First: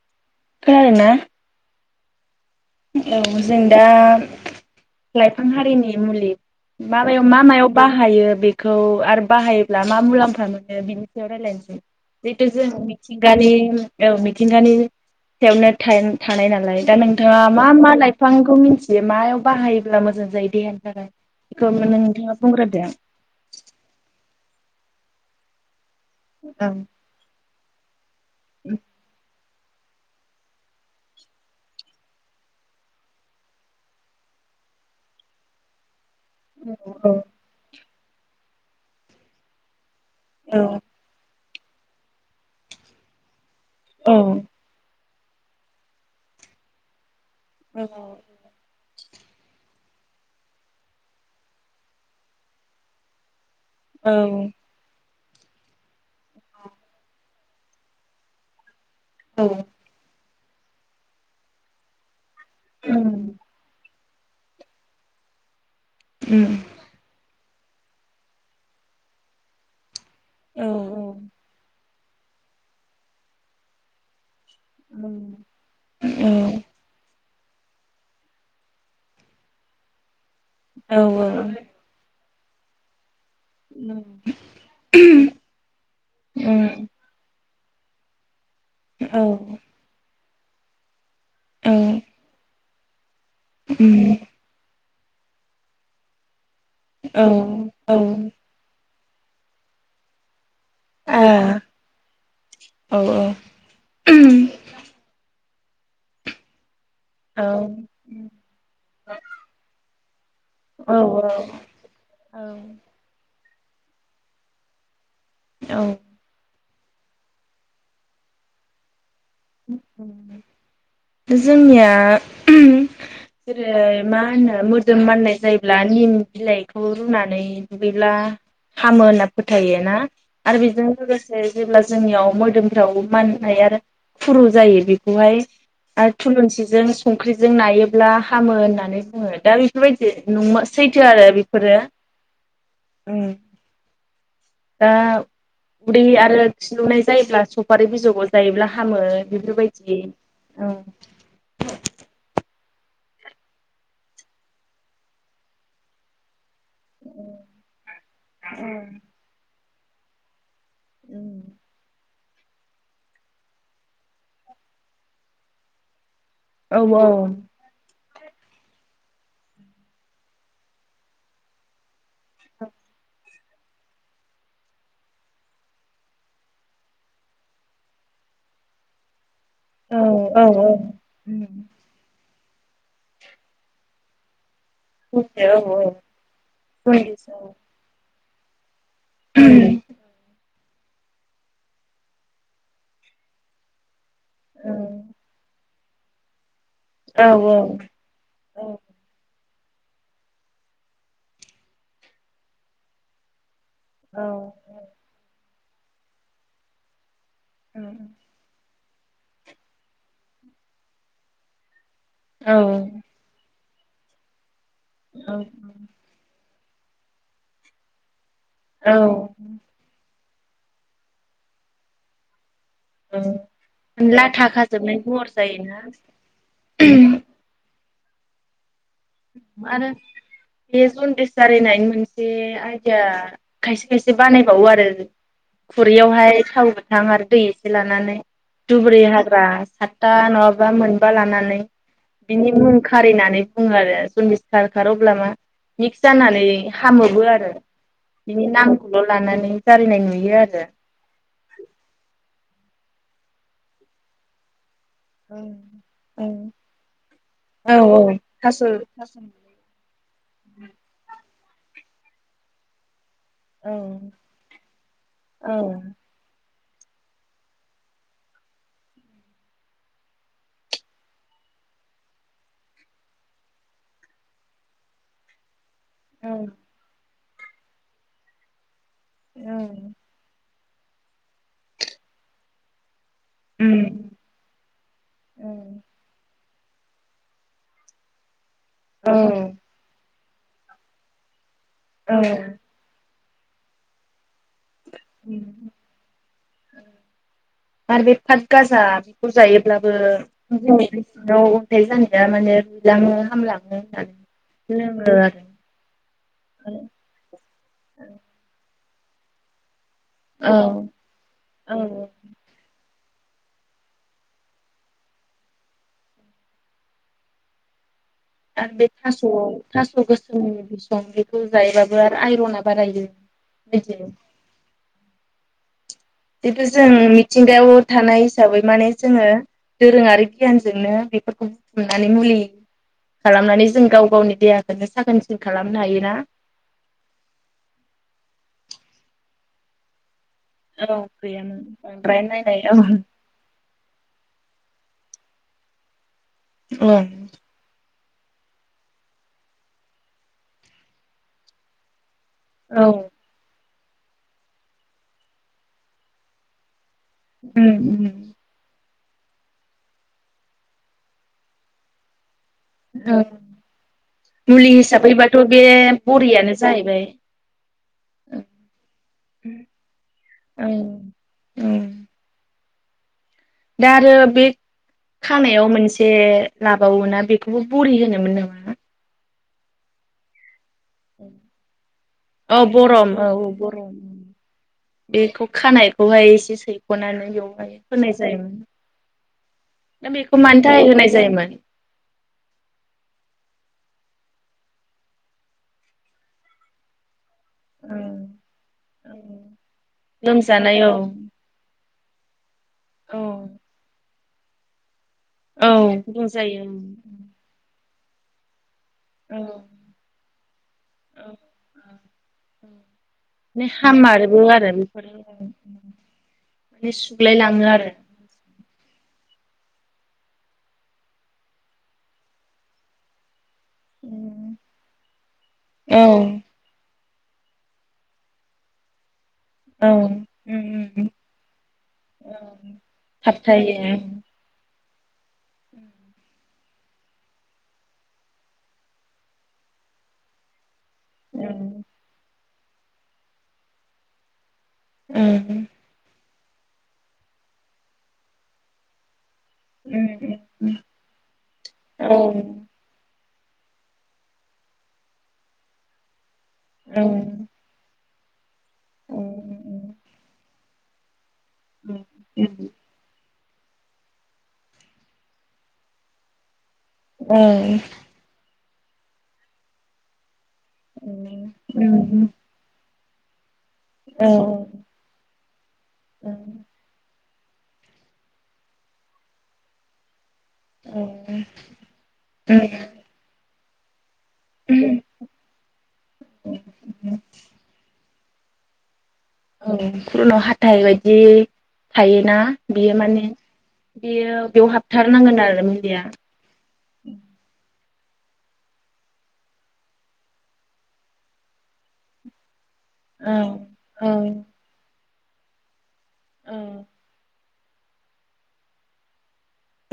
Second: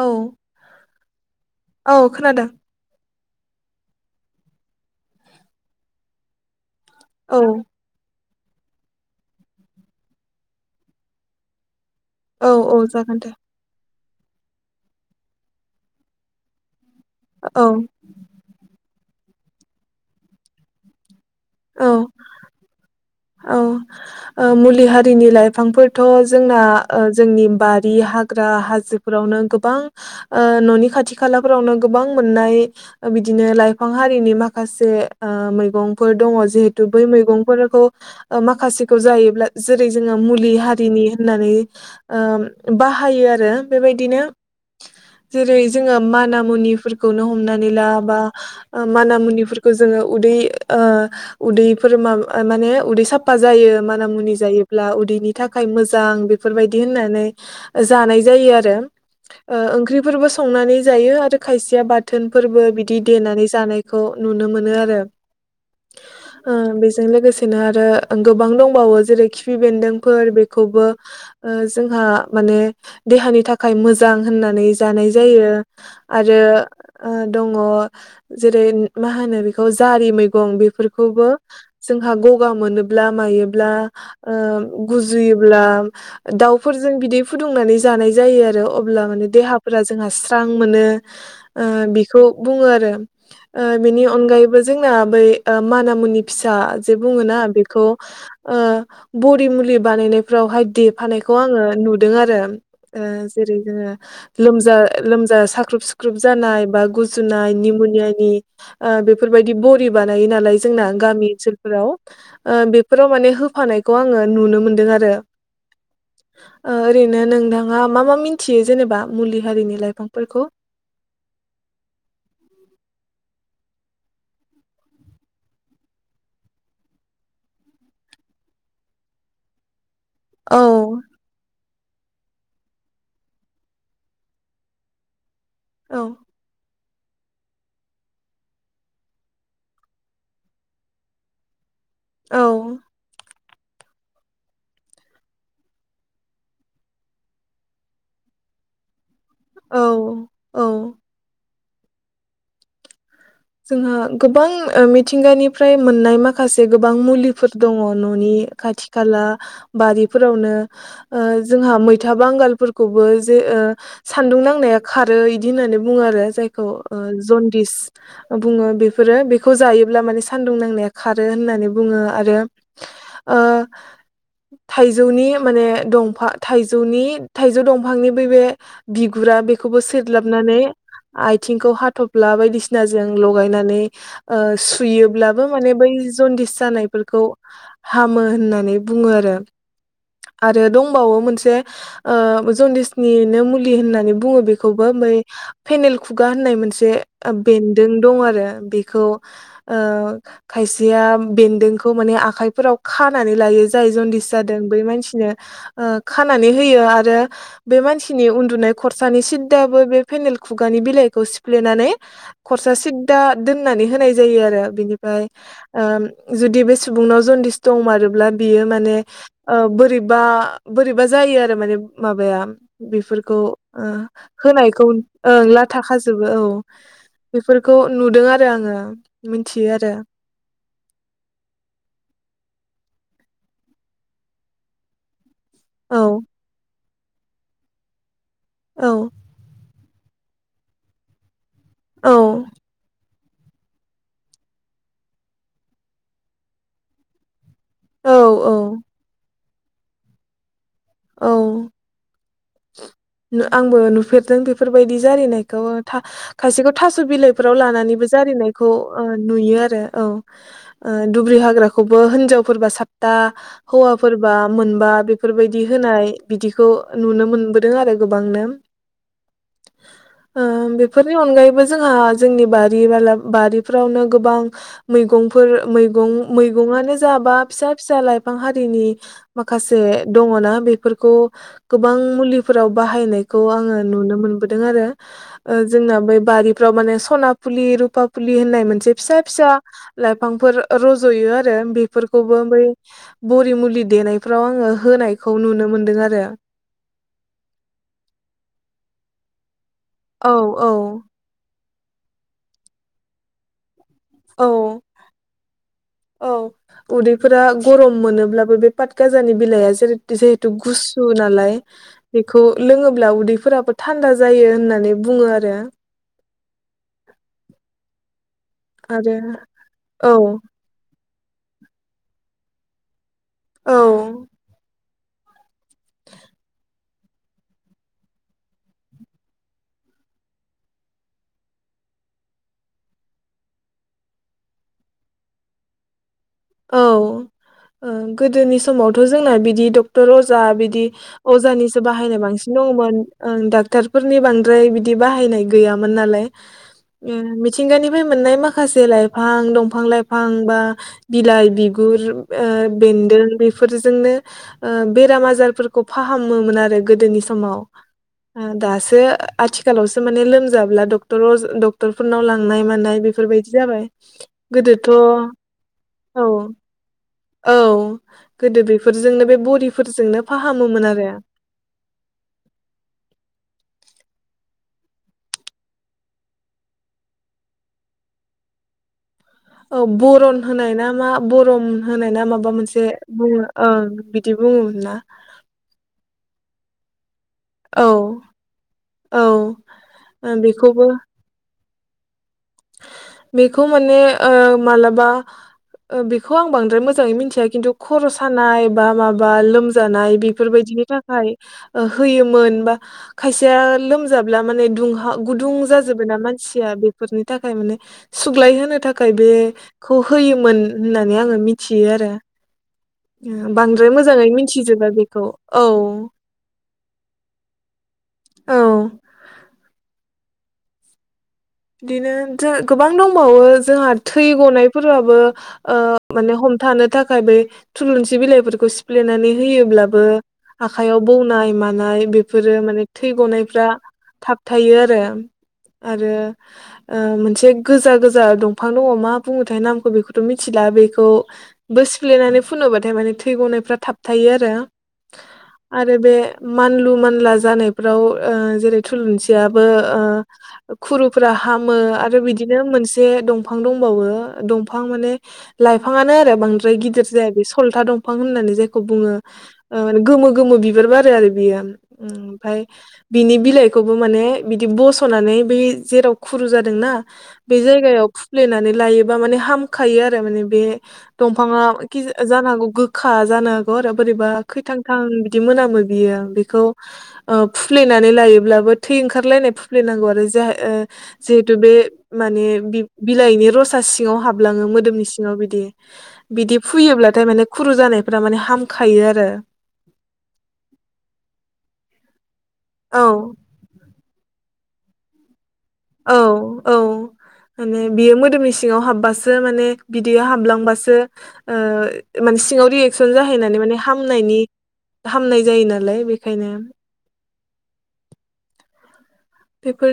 औ। खोनादोंना? औ खोनादों। औ जों दा लाइफां हारिनि मुलि माबायाव औ मा मायाव बाहायो बे बेखौ आरो बाहायोब्ला मा मुलाम्फा मोनो बेनि सायाव रायलायनोसै जेहेतु औ जों औ जागोन दे मिथिंगानि औ मिथिंगानि सायावनो थाइ थानाय नालाय दा नों थांआ औ मा मा लाइफांखौ मिनथि बे मायाव बाहायोब्ला मोजां जायो देहानि थाखाय बेखौ औ नोंथाङा बुंग्रोदो। औ ओ मुलि हारिनि लाइफांफोर थ' जोंना जोंनि बाद दे हाग ग्रा हाजोफोरावनो गो बां ओ न'नि खाथि खालाफोरावनो गोबां मोननाय बिदिनो लाइफां हारिनि माखासे ओ मैगं फोर दङ औ जिहेतु बै मैगंफोरखौ माखासेखौ जायोब्ला जो जेरै जोङो मुलि औ हारिनि होननानै ओ बाहायो आरो औ बेबायदिनो जेरै जोङो माना मुनिफोर खौनो हमनानै ला बा माना मुनिफोरखौ जोङो उदै ओ उदैफोर माबा माने उदै साबफा जायो माना औ मुनि जायोब्ला उदैनि थाखाय मोजां बेफोरबायदि होननानै जानाय जायो आरो। ओ ओंख्रिफोरबो संनानै जायो आरो खायसेया बाथोन फोरबो बिदि देनानै जानाय खौ नुनो मोनो आरो। ओ बेजों लोगोसे दिनो आरो गोबां दंबावो जेरै खिफि बेन्दों फोर बेखौबो ओ जोंहा माने देहानि थाखाय मोजां होननानै जानाय जायो आरो ओ दङ जेरै मा होनो बेखौ जारि मैगं गं औ बेफोरखौबो औ जों गगा मोनोब्ला मायोब्ला ओ गुजुयोब्ला दावफोरजों बिदि फुदुंनानै जानाय जायो आरो अब्ला माने देहाफोरा जोंहा स स्रां मोनो ओ बेखौ बुङो आरो जों ओ बिनि अनगायैबो जों [unintelligible] बै ओ मानामुनि फिसा जे बुङोना बेखौ ओ बरि मुलि बानायनायफोरावहाय देफानायखौ आङो नुदों आरो ओ जोंनिया जेरै जोङो लोमजा लोमजा सा ख्रुब सुख्रुब जानाय बा गुजुनाय निमनियानि ओ बेफोरबायदि ब बि बा लायो नालाय जोंना गामि ओनसो फोराव ओ बेफोराव माने हो होफानायखौ आङो नुनो मोनदों आरो औ ओरैनो नोंथाङा मा मा मिथियो जेनेबा? मुलि हारिनि लाइफांफोरखौ जोंनिया [unintelligible] जेरै मा होनो मोदोम माननाय जायोब्ला निम बिलाइखौ रुनानै दुगैब्ला हामो होनना फोथायो ना? औ आरो बेजों लोगोसे जेब्ला‌ जों जोंनियाव मोदोमफ्राव माननाय आरो खुरु जायो बेखौहाय औ आरो थुलुंसिजों संख्रिजों नायोब्ला हामो होननानै बुङो दा बेफोरबायदि नो सैथो आरो बेफोरो औ दा उदै आरो खिलुनाय जायोब्ला सफारि बिजौखौ जायोब्ला। हामो। औ बेफोरबायदि औ। जोंहा गोबां ओ- मिथिंगानिफ्राय मोननाय माख माखासे गोबां मुलिफोर दङ न'नि खाथि खाला। बारिफोरावनो। ओ-जोंहा मै मैथा बांगालफोरखौबो जे ओ- सान्दुं नांनाया खारो इदि होननानै बुङो आरो। जायखौ औ ओ- औ जनदिस। बुङो बेफोरो बेखौ जायोब्ला माने सान्दुं नांनाया खारो होननानै बुङो। आरो। ओ-थायजौनि माने दफा थायजौनि थायजौ दंफांनि बै बे बिगुरा बे बो औ सेरलाबनानै औ औ आथिंखौ हाथब ब्ला बायदिसिना। जों लगायनानै ओ- सु सुयोब्लाबो माने बै जन्दिस जानायफोरखौ हामो। होननानै। बुङो आरो आरो दं। दंबावो मोनसे ओ- जनदिसनिनो मुलि होननानै बु बुङो बेखौबो ओमबाय। पेनेल खुगा होननाय मोनसे। जे उम। बेन्दों दं आरो बेखौ। ओ- खायसेया बेन्दोंखौ माने आखायफोराव खानानै लायो। जाय जनदिस जादों बै मानसिनो। ओ- खानानै होयो आरो। बे मानसिनि उन्दुनाय। खरसानि सिददाबो बे फेनेल खुगानि बिलाइखौ सिफ्लेनानै। खरसा सिददा दोन होनानै होनाय जायो आरो। बिनिफाय ओम जुद दे बे सुबुंनाव जनदिस दंमारोब्ला। बियो माने ओ- बोरैब -बा बोरैबा जायो आरो माने माबाया बेफोरखौ ओ लाथा होनायखौ खाजोबनाय महर ओं जायोना लाथा खाजोबो औ -खौ श्व नुदों आरो आङो आरो बे जन्दिस जारिनायनि मोनसे आरो [unintelligible] -जिया खायसे खायसे बानायबावो आरो औ खुरैयावहाय थाव गो -गोथां आरो दै एसे लानानै औ दुबुर्रि हाग्रा -साता नङाबा मोनबा लानानै औ बिनि मुं खारिना बुङो आरो सल्लिसथारखारो अब्ला मा मिक्स जानानै हामोबो आरो औ बिनि औ नामखौल' लानानै जारिनाय नुयो आरो औ आंबो नुफेरदों बे बेफोर बायदि जारिनायखौ ओ था खायसेखौ थास बिलाइफोराव आरो औ लानानैबो थास' जारिनायखौ औ ओ नुयो आरो औ ओ दुब्रि हाग्रा हाग्राखौबो हिजावफोरा सात दा उम हौवाफोरबा मोनबा औ बेफोरबायदि बिदि होनाय बिदि खौ नुनो मोनबोदों आरो गोबांनो ओ बेफोरनि अनायैबो जोंहा जोंनि बारि बाला बारिफ्रावनो गोबां मैंगंफोर मैगं मैगंआनो [unintelligible] फिसाबा फिसा फिसा लाइफां हारिनि माखासे ना बेफोरखौ गोबां मुलिफोराव बाहायनाय खौ आङो नुनो मोनदों आरो ओ जोंना बै बारि माने सना पुलि रुपा पुलि होननाय मोनसे औ फिसा फिसा लाइफां बिफांफोर रज'यो आरो आरो बेफोरखौबो बै बरि मुलि देनायफ्राव आङो होनायखौ नुनो मोन्दों आरो [unintelligible] अब्लाबो औ [inaudible] औ हाथाय जानाया माने रुलाङो हामलाङो औ जोंङो औ उदैफोरा गरम मोनोब्लाबो बे पात गाजानि बिलाइआ जेरै जिहेथु औ गुसु नालाय औ बेखौ लोङो अब्ला उदैफोराबो थानदा जायो होननानै बुङो आरो आरो बे थास'आव थास' औ गोसोमनि बि सं बेखौ जायोबाबो आरो आइरना बारायो औ [unintelligible] खिनथु जों मिथिंगायाव थानाय हिसाबै माने जोङो दोरोङारि गियानजोंनो बेफोरखौ बुथुमनानै मुलि खालामनानै जों गाव गावनि देहाखौनो साखोन सिखोन खालामनो हायो ना औ ओ गोदोनि समावथ' जोंना बिदि डक्टर अज अजा बिदि औ गैयामोन। अजानिसो बाहायनाय बांद्राय बांसिन नायनाय दङमोन ओ डाक्टरफोरनि बांद्राय बिदि बाहायनाय गैयामोन नालाय औ ओम मिथिंगानि फ्राय मोननाय माखासे लाइफां, दंफां लाइफां बा बिलाइ बिगुर ओ औ बेन्दों बेफ बेफोरजोंनो ओ बेराम आजारफोरखौ फाहामोमोन आरो गोदोनि समाव उम उम ओ दासो सो आथिखालावसो माने लोमजाब्ला डक्टर अजा डक्टर फोरनावलां लांनाय मानाय औ बेफोरबायदि जाबाय मुलि गोदोथ' हिसाबैबाथ' बे औ बरियानो जाहैबाय। औ गोदो बेफोरजोंनो बे बरिफोरजोंनो औ फाहामोमोन आरो उम दा आरो बे खानायाव मोनसे लाबावोना बेखौबो बरि होनोमोन नामा? अ बरन होनाय ना मा बरन' होनाय ना माबा औ मोनसे बरम औ औ बुङो ब ओं बिदि बुङोमोन ना औ [unintelligible] बेयावहाय औ ओ होनाय बेखौबो जायोमोन बेखौ माने ओ मालाबा बेखौ आं बांद्राय मोजाङै मिथिया खिनथु खर' सानाय बा माबा लोमजानाय बेफोर लोमजानाय बायदिनि औ थाखाय ओ होयोमोन बा औ खायसेया लोम जाब्ला माने दुंहाव हा गुदुं औ जाजोबोना गुदुं जायो मानसिया बेफोरो सुग्लाय होनो थाख थाखाय औ बेखौ होयोमोन होननानै औ आङो मिथियो आरो माने बांद्राय मोजाङै हामारबो आरो मिथिजोबा बेफोरो बेखौ औ माने सुग्लाय लाङो आरो औ बिदिनो जों गोबां दंबावो जोंहा थै गनायफोराबो ओ औ माने हमथानो थाखाय थाखाय बे थुलुंसि बिलाइफोरखौ सिफ्लेनानै औ होयोब्लाबो आखायाव बौनाय मानाय बेफोरो माने थै गनायफोरा थाबथायो थाब थायो आरो। [unintelligible] आरो [unintelligible] ओ मोनसे गोजा गोजा दंफां दङ मा बुङो थाय नामखौ बेखौथ' मिथिला बे औ खौबो सिफ्लेनानै फुनोबाथाय माने थै गनायफ्रा थाब थायो आरो। उम। आरो बे मानलु मानला जानायफ्राव ओ जेरै थुलुंसि रांबो ओ फोरा हामो औ आरो बिदिनो मोनसे दं दंफां दंबावो दंफां माने लाइफांनो बांद्राय औ गिदिर जाया बे सलथा दं फां होननानै जायखौ बुङो ओ माने गोमो गोमो बिबार बारो आरो। बियो औ ओमफ्राय बिनि बिलाइखौबो माने बिदि बस'नानै बै जेराव खुरु जा औ बे जायगायाव खुफ्लेनानै लायोबा माने हामखायो आरो माने बे दंफाङा जानांगौ गो खा जानो आरो बोरैबा औ खैथां थां बिदि मोनामो बियो आं बेखौ औ फुफ्लेनानै लायोब्लाबो थै ओंखारलायनाय फुफ्लैनांगौ आरो जाह ओ औ जिहेटु बे माने बिलाइनि बासि यावहाबलाङो मोदोमनि सिङाव बिदि बिदि फुयोब्लाथाय माने खुरू जानाय फोरा माने हामखायो आरो। औ खुरनाव हाथाय बायदि थायोना बेयो औ माने बियो बेयाव हाबथारनांगोन आरो। मुलिया औ औ ओने। बियो मोदोमनि सिङाव हाब्बासो माने बिदैया हाबलांबासो ओ मोनसिङाव रि [unintelligible] औ जाहैनानै माने औ हामनायनि हामनाय जायो नालाय बे खायनो। औ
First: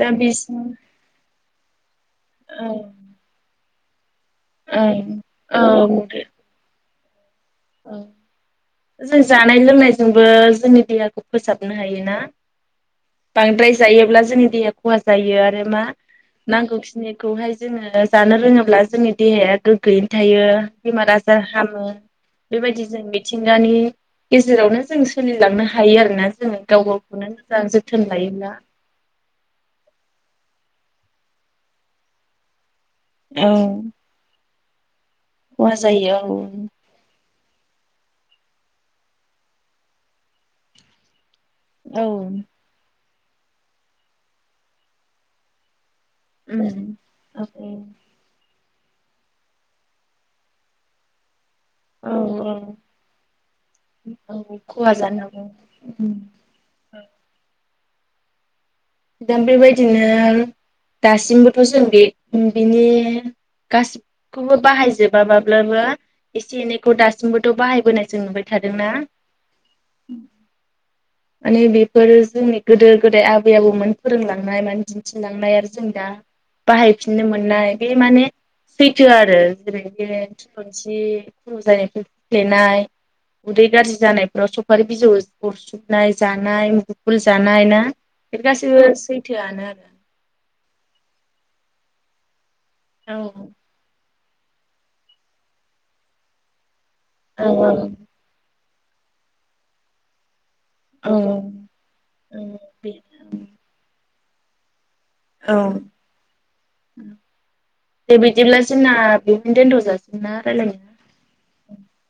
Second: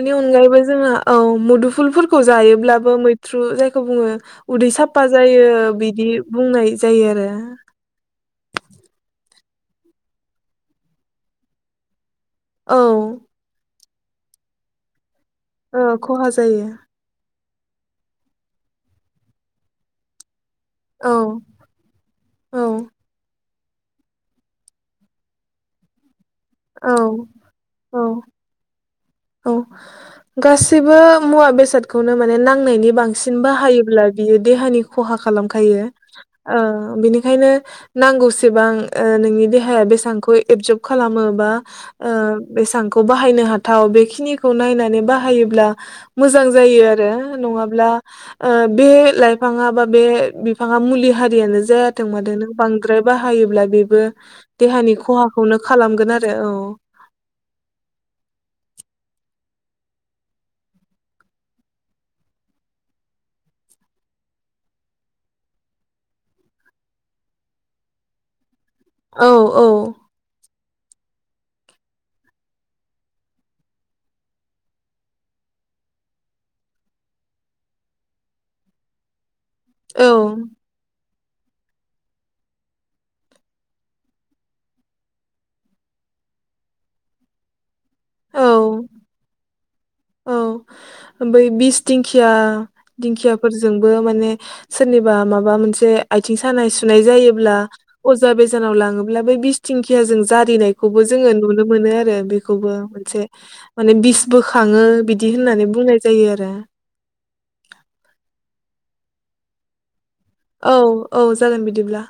दा अनगायैबो बिसिम जोंङो औ। मुदुफुलफोर खौ औ जायोब्लाबो मैथ्रु जाय खौ बुङो। उदै साफा ओं जायो बिदि औ बुंनाय जायो आरो। [inaudible] जानाय लोंनायजोंबो जोंनि देहाखौ फोसाबनो हायोना? औ बांद्राय जायोब्ला जोंनि देहा खहा जायो आरो ओ मा खहा जायो नांगौखिनिखौहाय जोङो दा जानो रोङोब्ला जोंनि देहाया गोग्गोयैनो थायो। बेमार औ आजार हामो। औ बेबायदि जों मिथिंगानि गेजेरावनो जों सोलिलांनो हायो आरोना जोङो गाव औ गावखौनो जा औ जोथोन लायोब्ला। औ गासिबो मुवा बेसादखौनो माने नांनायनि बांसिन बाहायोब्ला बियो देहानि खहा खालामखायो खहा जायो ओ औ बेनि खायनो नांगौसेबां ओ नोंनि देहाया बेसांखौ एबजब खालामो बा ओ बेसां खौ बाहायनो हाथाव बे खिनिखौ नायनानै बाहायोब्ला मोजां जायो उम आरो औ नङाब्ला ओ बे लाइफाङा बा बे बिफाङा मुलि हारियानो जायाथों औ मानो नों औ बांद्राय बाहायोब्ला बेबो औ खहा देहानि जानो हागौ खहाखौनो खालामगोन उम आरो औ। दा बेबायदिनो दासिमबोथ' जों बे बिनि गासिबोखौबो बाहायजोबा माब्लाबा एसे एनैखौ दासिमबोथ' बाहायबोनाय जों नुबाय थादोंना? औ औ माने बेफोर जोंनि गोदो गोदाय आबै आबौ मोन फोरोंलांनाय मान दिन्थिलांनाय आरो जों दा बाहायफिननो मोननाय बे माने सैथो आरो। [inaudible] औ थुलुन्सि। [unintelligible] जायनायफ्राय फ्लेनाय उदै गाज्रि जानायफोराव सफारि बिजौ अरसुबनाय जानाय [unintelligible] जानाय ना। बे औ गासैबो सैथोआनो आरो औ औ बै बिस दिंखिया औ दिंखियाफोरजोंबो माने सोरनिबा माबा मोनसे आयथिं सानाय सु [unintelligible] बे जायोब्ला अजा बेजा [inaudible] लाङोब्ला बै बिसथिंखियाजोंं [unintelligible] रिनायखौबो जोङो नुनो मोनो आरो बेखौबो मोनसे माने बिस बोखाङो बिदि होननानै बुंनाय जायो आरो दे बिदिब्ला जोंना बेहायनो दोनथ'जा औ औ जागोन बिदिब्ला।